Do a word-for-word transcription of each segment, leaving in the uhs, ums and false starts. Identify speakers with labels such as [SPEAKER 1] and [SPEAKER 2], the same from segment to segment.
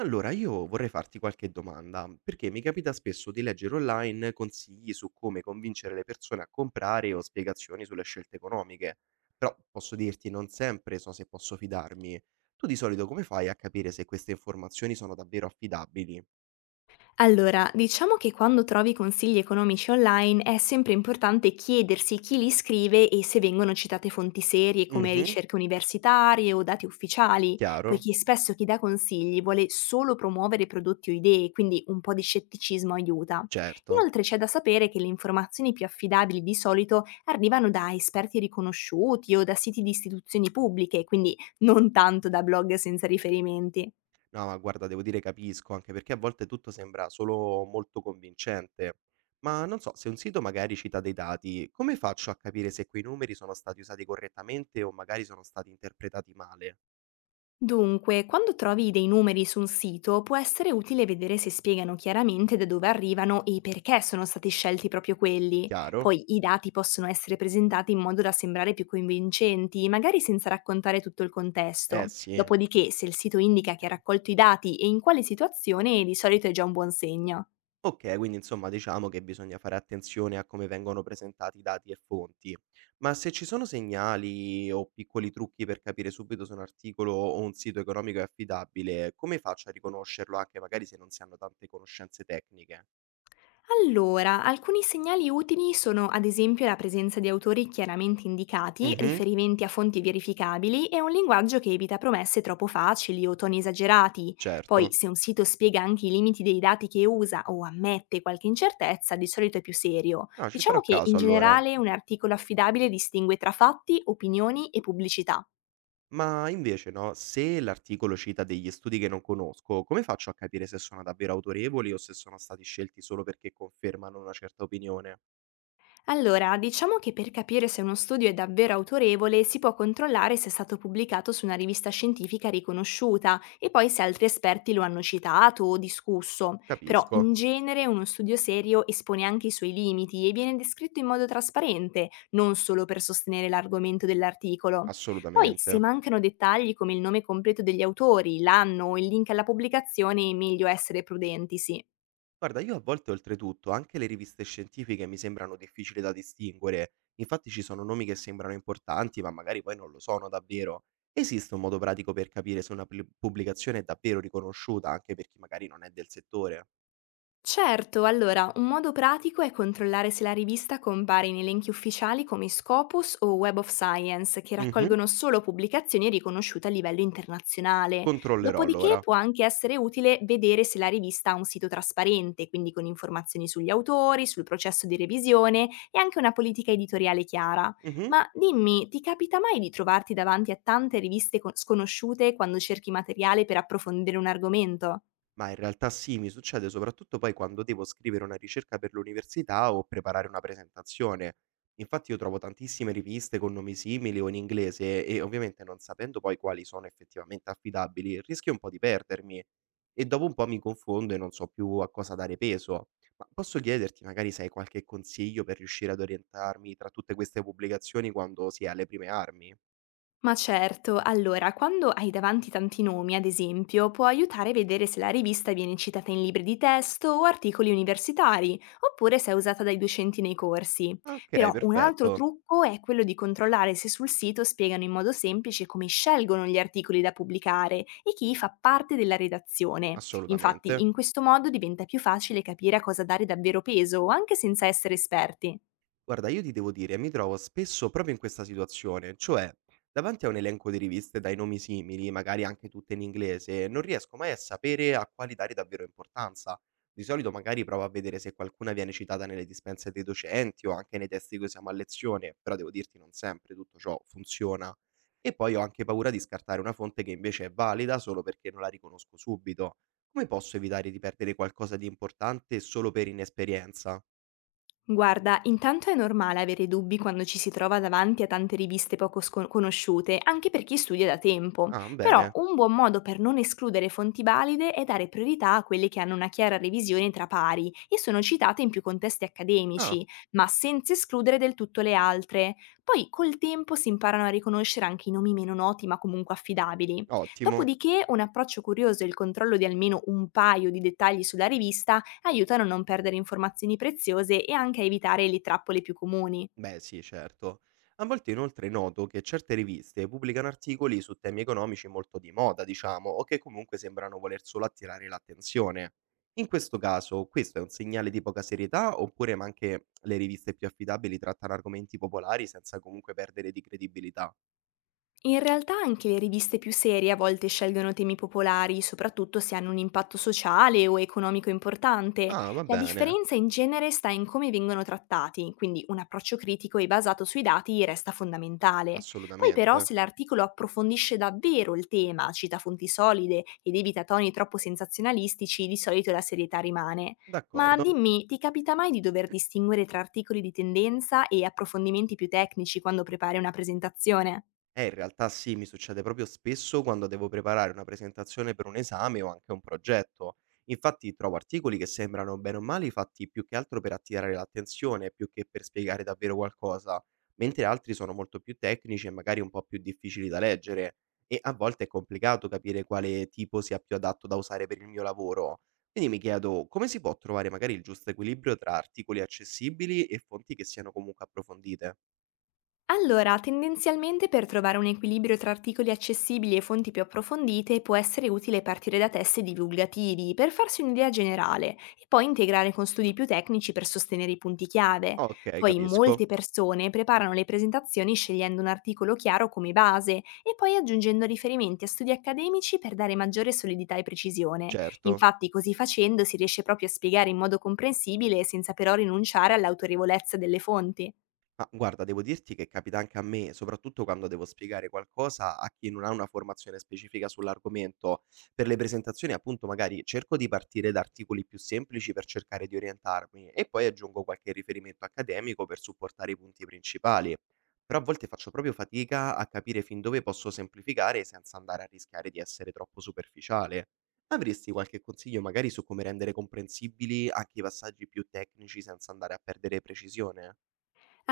[SPEAKER 1] Allora, io vorrei farti qualche domanda, perché mi capita spesso di leggere online consigli su come convincere le persone a comprare o spiegazioni sulle scelte economiche, però posso dirti non sempre so se posso fidarmi. Tu di solito come fai a capire se queste informazioni sono davvero affidabili?
[SPEAKER 2] Allora, diciamo che quando trovi consigli economici online è sempre importante chiedersi chi li scrive e se vengono citate fonti serie come
[SPEAKER 1] Mhm,
[SPEAKER 2] ricerche universitarie o dati ufficiali,
[SPEAKER 1] chiaro,
[SPEAKER 2] poiché spesso chi dà consigli vuole solo promuovere prodotti o idee, quindi un po' di scetticismo aiuta.
[SPEAKER 1] certo.
[SPEAKER 2] Inoltre c'è da sapere che le informazioni più affidabili di solito arrivano da esperti riconosciuti o da siti di istituzioni pubbliche, quindi non tanto da blog senza riferimenti.
[SPEAKER 1] No, ma guarda, devo dire capisco, anche perché a volte tutto sembra solo molto convincente. Ma non so, se un sito magari cita dei dati, come faccio a capire se quei numeri sono stati usati correttamente o magari sono stati interpretati male?
[SPEAKER 2] Dunque, quando trovi dei numeri su un sito, può essere utile vedere se spiegano chiaramente da dove arrivano e perché sono stati scelti proprio quelli.
[SPEAKER 1] Chiaro?
[SPEAKER 2] Poi i dati possono essere presentati in modo da sembrare più convincenti, magari senza raccontare tutto il
[SPEAKER 1] Eh
[SPEAKER 2] contesto.
[SPEAKER 1] sì.
[SPEAKER 2] Dopodiché, se il sito indica che ha raccolto i dati e in quale situazione, di solito è già un buon segno.
[SPEAKER 1] Ok, quindi insomma diciamo che bisogna fare attenzione a come vengono presentati dati e fonti. Ma se ci sono segnali o piccoli trucchi per capire subito se un articolo o un sito economico è affidabile, come faccio a riconoscerlo anche magari se non si hanno tante conoscenze tecniche?
[SPEAKER 2] Allora, alcuni segnali utili sono ad esempio la presenza di autori chiaramente indicati,
[SPEAKER 1] Mh-mh,
[SPEAKER 2] riferimenti a fonti verificabili e un linguaggio che evita promesse troppo facili o toni esagerati. Poi,
[SPEAKER 1] certo.
[SPEAKER 2] se un sito spiega anche i limiti dei dati che usa o ammette qualche incertezza, di solito è più serio.
[SPEAKER 1] No, ci
[SPEAKER 2] Diciamo
[SPEAKER 1] farò
[SPEAKER 2] che in
[SPEAKER 1] caso allora.
[SPEAKER 2] generale un articolo affidabile distingue tra fatti, opinioni e pubblicità.
[SPEAKER 1] Ma invece no, se l'articolo cita degli studi che non conosco, come faccio a capire se sono davvero autorevoli o se sono stati scelti solo perché confermano una certa opinione?
[SPEAKER 2] Allora, diciamo che per capire se uno studio è davvero autorevole si può controllare se è stato pubblicato su una rivista scientifica riconosciuta e poi se altri esperti lo hanno citato o discusso. Però in
[SPEAKER 1] Capisco,
[SPEAKER 2] genere uno studio serio espone anche i suoi limiti e viene descritto in modo trasparente, non solo per sostenere l'argomento dell'articolo. Poi se
[SPEAKER 1] assolutamente.
[SPEAKER 2] mancano dettagli come il nome completo degli autori, l'anno o il link alla pubblicazione, è meglio essere prudenti, sì.
[SPEAKER 1] Guarda, io a volte oltretutto anche le riviste scientifiche mi sembrano difficili da distinguere. Infatti ci sono nomi che sembrano importanti, ma magari poi non lo sono davvero. Esiste un modo pratico per capire se una pli pubblicazione è davvero riconosciuta anche per chi magari non è del settore?
[SPEAKER 2] Certo, allora, un modo pratico è controllare se la rivista compare in elenchi ufficiali come Scopus o Web of Science, che
[SPEAKER 1] Mh-mh.
[SPEAKER 2] raccolgono solo pubblicazioni riconosciute a livello internazionale.
[SPEAKER 1] Controllerò
[SPEAKER 2] Dopodiché
[SPEAKER 1] allora.
[SPEAKER 2] può anche essere utile vedere se la rivista ha un sito trasparente, quindi con informazioni sugli autori, sul processo di revisione e anche una politica editoriale chiara.
[SPEAKER 1] Mh-mh.
[SPEAKER 2] Ma dimmi, ti capita mai di trovarti davanti a tante riviste co- sconosciute quando cerchi materiale per approfondire un argomento?
[SPEAKER 1] Ma in realtà sì, mi succede soprattutto poi quando devo scrivere una ricerca per l'università o preparare una presentazione. Infatti io trovo tantissime riviste con nomi simili o in inglese e ovviamente non sapendo poi quali sono effettivamente affidabili, rischio un po' di perdermi e dopo un po' mi confondo e non so più a cosa dare peso. Ma posso chiederti magari se hai qualche consiglio per riuscire ad orientarmi tra tutte queste pubblicazioni quando si è alle prime armi?
[SPEAKER 2] Ma certo, allora, quando hai davanti tanti nomi, ad esempio, può aiutare a vedere se la rivista viene citata in libri di testo o articoli universitari, oppure se è usata dai docenti nei corsi.
[SPEAKER 1] Ah, okay,
[SPEAKER 2] Però un altro
[SPEAKER 1] perfetto.
[SPEAKER 2] trucco è quello di controllare se sul sito spiegano in modo semplice come scelgono gli articoli da pubblicare e chi fa parte della redazione. Infatti,
[SPEAKER 1] Assolutamente.
[SPEAKER 2] in questo modo diventa più facile capire a cosa dare davvero peso, anche senza essere esperti.
[SPEAKER 1] Guarda, io ti devo dire, mi trovo spesso proprio in questa situazione, cioè davanti a un elenco di riviste dai nomi simili, magari anche tutte in inglese, non riesco mai a sapere a quali dare davvero importanza. Di solito magari provo a vedere se qualcuna viene citata nelle dispense dei docenti o anche nei testi che usiamo a lezione, però devo dirti non sempre tutto ciò funziona. E poi ho anche paura di scartare una fonte che invece è valida solo perché non la riconosco subito. Come posso evitare di perdere qualcosa di importante solo per inesperienza?
[SPEAKER 2] Guarda, intanto è normale avere dubbi quando ci si trova davanti a tante riviste poco scon- conosciute, anche per chi studia da tempo.
[SPEAKER 1] Ah,
[SPEAKER 2] Però
[SPEAKER 1] bene.
[SPEAKER 2] un buon modo per non escludere fonti valide è dare priorità a quelle che hanno una chiara revisione tra pari e sono citate in più contesti
[SPEAKER 1] Ah.
[SPEAKER 2] accademici, ma senza escludere del tutto le altre. Poi col tempo si imparano a riconoscere anche i nomi meno noti ma comunque affidabili.
[SPEAKER 1] Ottimo.
[SPEAKER 2] Dopodiché un approccio curioso e il controllo di almeno un paio di dettagli sulla rivista aiutano a non perdere informazioni preziose e anche a evitare le trappole più comuni.
[SPEAKER 1] Beh, sì, certo. A volte inoltre noto che certe riviste pubblicano articoli su temi economici molto di moda, diciamo, o che comunque sembrano voler solo attirare l'attenzione. In questo caso, questo è un segnale di poca serietà, oppure ma anche le riviste più affidabili trattano argomenti popolari senza comunque perdere di credibilità?
[SPEAKER 2] In realtà anche le riviste più serie a volte scelgono temi popolari, soprattutto se hanno un impatto sociale o economico importante.
[SPEAKER 1] Ah, va
[SPEAKER 2] La
[SPEAKER 1] bene,
[SPEAKER 2] differenza in genere sta in come vengono trattati, quindi un approccio critico e basato sui dati resta fondamentale. Poi però
[SPEAKER 1] assolutamente.
[SPEAKER 2] se l'articolo approfondisce davvero il tema, cita fonti solide ed evita toni troppo sensazionalistici, di solito la serietà rimane. Ma
[SPEAKER 1] D'accordo.
[SPEAKER 2] dimmi, ti capita mai di dover distinguere tra articoli di tendenza e approfondimenti più tecnici quando prepari una presentazione?
[SPEAKER 1] Eh, in realtà sì, mi succede proprio spesso quando devo preparare una presentazione per un esame o anche un progetto. Infatti trovo articoli che sembrano bene o male fatti più che altro per attirare l'attenzione, più che per spiegare davvero qualcosa, mentre altri sono molto più tecnici e magari un po' più difficili da leggere e a volte è complicato capire quale tipo sia più adatto da usare per il mio lavoro. Quindi mi chiedo come si può trovare magari il giusto equilibrio tra articoli accessibili e fonti che siano comunque approfondite.
[SPEAKER 2] Allora, tendenzialmente per trovare un equilibrio tra articoli accessibili e fonti più approfondite può essere utile partire da testi divulgativi per farsi un'idea generale e poi integrare con studi più tecnici per sostenere i punti chiave.
[SPEAKER 1] Ok,
[SPEAKER 2] Poi molte
[SPEAKER 1] capisco.
[SPEAKER 2] persone preparano le presentazioni scegliendo un articolo chiaro come base e poi aggiungendo riferimenti a studi accademici per dare maggiore solidità e precisione.
[SPEAKER 1] Certo.
[SPEAKER 2] Infatti così facendo si riesce proprio a spiegare in modo comprensibile senza però rinunciare all'autorevolezza delle fonti.
[SPEAKER 1] Ma guarda, devo dirti che capita anche a me, soprattutto quando devo spiegare qualcosa a chi non ha una formazione specifica sull'argomento. Per le presentazioni, appunto, magari cerco di partire da articoli più semplici per cercare di orientarmi e poi aggiungo qualche riferimento accademico per supportare i punti principali. Però a volte faccio proprio fatica a capire fin dove posso semplificare senza andare a rischiare di essere troppo superficiale. Avresti qualche consiglio magari su come rendere comprensibili anche i passaggi più tecnici senza andare a perdere precisione?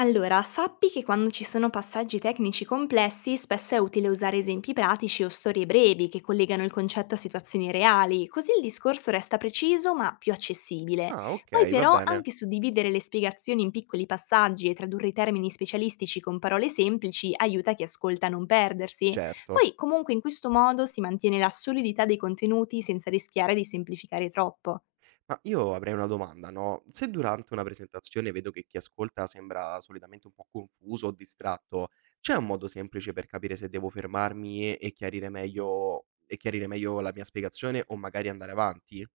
[SPEAKER 2] Allora, sappi che quando ci sono passaggi tecnici complessi, spesso è utile usare esempi pratici o storie brevi che collegano il concetto a situazioni reali, così il discorso resta preciso ma più accessibile.
[SPEAKER 1] Ah,
[SPEAKER 2] Poi
[SPEAKER 1] okay, va
[SPEAKER 2] però
[SPEAKER 1] bene,
[SPEAKER 2] anche suddividere le spiegazioni in piccoli passaggi e tradurre i termini specialistici con parole semplici aiuta chi ascolta a non perdersi.
[SPEAKER 1] certo.
[SPEAKER 2] Poi comunque in questo modo si mantiene la solidità dei contenuti senza rischiare di semplificare troppo.
[SPEAKER 1] Ma io avrei una domanda, no, se durante una presentazione vedo che chi ascolta sembra solitamente un po' confuso o distratto, c'è un modo semplice per capire se devo fermarmi e e chiarire meglio e chiarire meglio la mia spiegazione o magari andare avanti?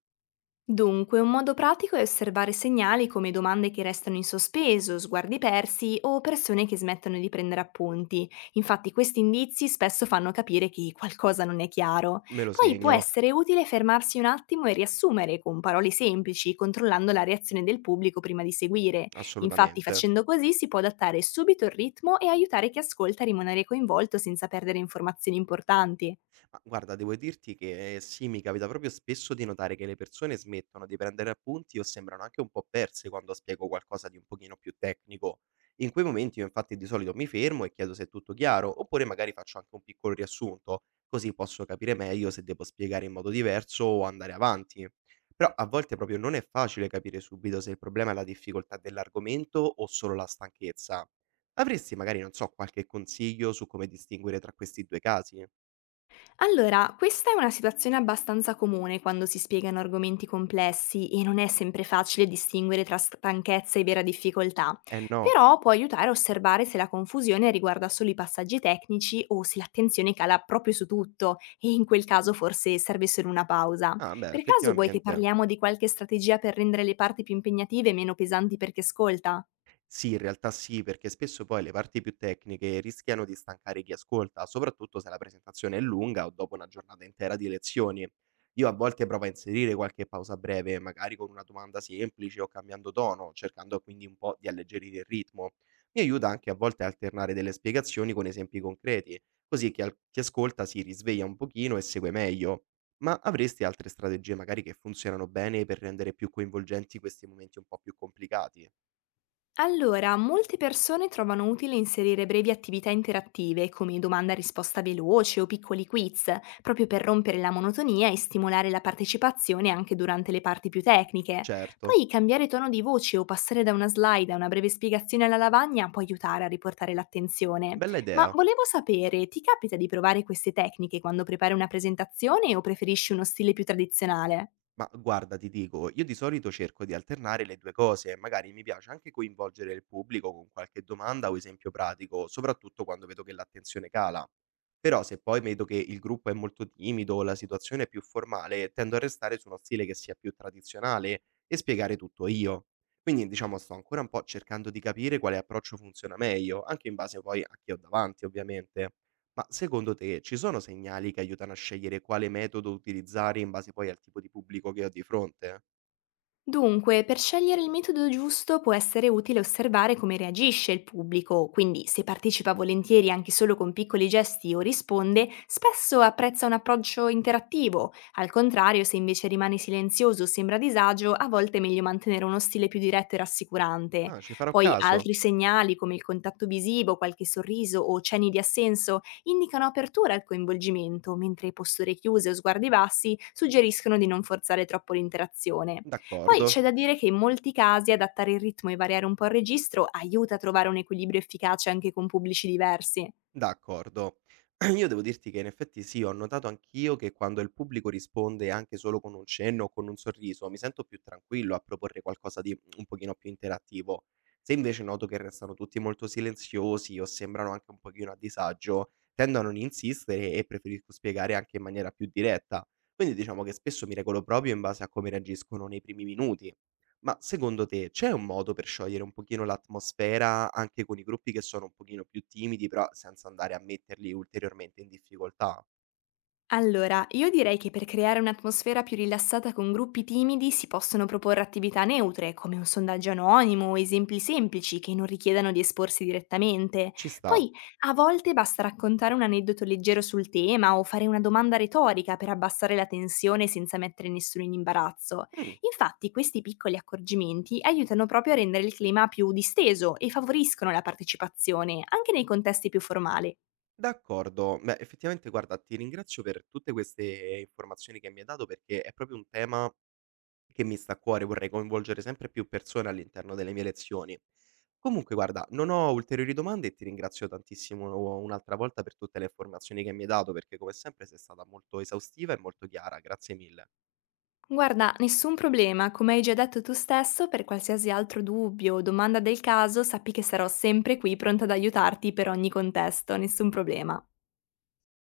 [SPEAKER 2] Dunque, un modo pratico è osservare segnali come domande che restano in sospeso, sguardi persi o persone che smettono di prendere appunti. Infatti questi indizi spesso fanno capire che qualcosa non è chiaro.
[SPEAKER 1] Me lo
[SPEAKER 2] Poi può
[SPEAKER 1] segno,
[SPEAKER 2] essere utile fermarsi un attimo e riassumere con parole semplici, controllando la reazione del pubblico prima di seguire. Infatti
[SPEAKER 1] assolutamente.
[SPEAKER 2] facendo così si può adattare subito il ritmo e aiutare chi ascolta a rimanere coinvolto senza perdere informazioni importanti.
[SPEAKER 1] Ma guarda, devo dirti che sì, mi capita proprio spesso di notare che le persone smettono di prendere appunti o sembrano anche un po' perse quando spiego qualcosa di un pochino più tecnico. In quei momenti io infatti di solito mi fermo e chiedo se è tutto chiaro, oppure magari faccio anche un piccolo riassunto, così posso capire meglio se devo spiegare in modo diverso o andare avanti. Però a volte proprio non è facile capire subito se il problema è la difficoltà dell'argomento o solo la stanchezza. Avresti magari, non so, qualche consiglio su come distinguere tra questi due casi?
[SPEAKER 2] Allora, questa è una situazione abbastanza comune quando si spiegano argomenti complessi e non è sempre facile distinguere tra stanchezza e vera difficoltà,
[SPEAKER 1] Eh no.
[SPEAKER 2] però può aiutare a osservare se la confusione riguarda solo i passaggi tecnici o se l'attenzione cala proprio su tutto e in quel caso forse serve solo una pausa.
[SPEAKER 1] Ah beh,
[SPEAKER 2] Per caso vuoi che
[SPEAKER 1] effettivamente.
[SPEAKER 2] parliamo di qualche strategia per rendere le parti più impegnative e meno pesanti per chi ascolta?
[SPEAKER 1] Sì, in realtà sì, perché spesso poi le parti più tecniche rischiano di stancare chi ascolta, soprattutto se la presentazione è lunga o dopo una giornata intera di lezioni. Io a volte provo a inserire qualche pausa breve, magari con una domanda semplice o cambiando tono, cercando quindi un po' di alleggerire il ritmo. Mi aiuta anche a volte a alternare delle spiegazioni con esempi concreti, così che al- chi ascolta si risveglia un pochino e segue meglio. Ma avresti altre strategie magari che funzionano bene per rendere più coinvolgenti questi momenti un po' più complicati?
[SPEAKER 2] Allora, molte persone trovano utile inserire brevi attività interattive come domanda-risposta veloce o piccoli quiz, proprio per rompere la monotonia e stimolare la partecipazione anche durante le parti più tecniche.
[SPEAKER 1] Certo.
[SPEAKER 2] Poi cambiare tono di voce o passare da una slide a una breve spiegazione alla lavagna può aiutare a riportare l'attenzione.
[SPEAKER 1] Bella
[SPEAKER 2] Ma
[SPEAKER 1] idea,
[SPEAKER 2] volevo sapere, ti capita di provare queste tecniche quando prepari una presentazione o preferisci uno stile più tradizionale?
[SPEAKER 1] ma guarda, ti dico, io di solito cerco di alternare le due cose, magari mi piace anche coinvolgere il pubblico con qualche domanda o esempio pratico, soprattutto quando vedo che l'attenzione cala. Però se poi vedo che il gruppo è molto timido o la situazione è più formale, tendo a restare su uno stile che sia più tradizionale e spiegare tutto io. Quindi diciamo sto ancora un po' cercando di capire quale approccio funziona meglio, anche in base poi a chi ho davanti, ovviamente. Ma secondo te ci sono segnali che aiutano a scegliere quale metodo utilizzare in base poi al tipo di pubblico che ho di fronte?
[SPEAKER 2] Dunque, per scegliere il metodo giusto può essere utile osservare come reagisce il pubblico, quindi se partecipa volentieri anche solo con piccoli gesti o risponde, spesso apprezza un approccio interattivo. Al contrario, se invece rimane silenzioso o sembra a disagio, a volte è meglio mantenere uno stile più diretto e rassicurante.
[SPEAKER 1] Ah, ci farò
[SPEAKER 2] Poi
[SPEAKER 1] caso.
[SPEAKER 2] altri segnali come il contatto visivo, qualche sorriso o cenni di assenso indicano apertura al coinvolgimento, mentre posture chiuse o sguardi bassi suggeriscono di non forzare troppo l'interazione. Poi c'è
[SPEAKER 1] D'accordo.
[SPEAKER 2] da dire che in molti casi adattare il ritmo e variare un po' il registro aiuta a trovare un equilibrio efficace anche con pubblici diversi.
[SPEAKER 1] D'accordo. Io devo dirti che in effetti sì, ho notato anch'io che quando il pubblico risponde anche solo con un cenno o con un sorriso, mi sento più tranquillo a proporre qualcosa di un pochino più interattivo. Se invece noto che restano tutti molto silenziosi o sembrano anche un pochino a disagio, tendo a non insistere e preferisco spiegare anche in maniera più diretta. Quindi diciamo che spesso mi regolo proprio in base a come reagiscono nei primi minuti. Ma secondo te c'è un modo per sciogliere un pochino l'atmosfera anche con i gruppi che sono un pochino più timidi, però senza andare a metterli ulteriormente in difficoltà?
[SPEAKER 2] Allora, io direi che per creare un'atmosfera più rilassata con gruppi timidi si possono proporre attività neutre, come un sondaggio anonimo o esempi semplici che non richiedano di esporsi direttamente.
[SPEAKER 1] Ci sta.
[SPEAKER 2] Poi, a volte basta raccontare un aneddoto leggero sul tema o fare una domanda retorica per abbassare la tensione senza mettere nessuno in imbarazzo.
[SPEAKER 1] Mh,
[SPEAKER 2] Infatti, questi piccoli accorgimenti aiutano proprio a rendere il clima più disteso e favoriscono la partecipazione, anche nei contesti più formali.
[SPEAKER 1] d'accordo. Beh, effettivamente guarda, ti ringrazio per tutte queste informazioni che mi hai dato perché è proprio un tema che mi sta a cuore, vorrei coinvolgere sempre più persone all'interno delle mie lezioni. Comunque guarda, non ho ulteriori domande e ti ringrazio tantissimo un'altra volta per tutte le informazioni che mi hai dato perché come sempre sei stata molto esaustiva e molto chiara, grazie mille.
[SPEAKER 2] Guarda, nessun problema, come hai già detto tu stesso, per qualsiasi altro dubbio o domanda del caso, sappi che sarò sempre qui pronta ad aiutarti per ogni contesto, nessun problema.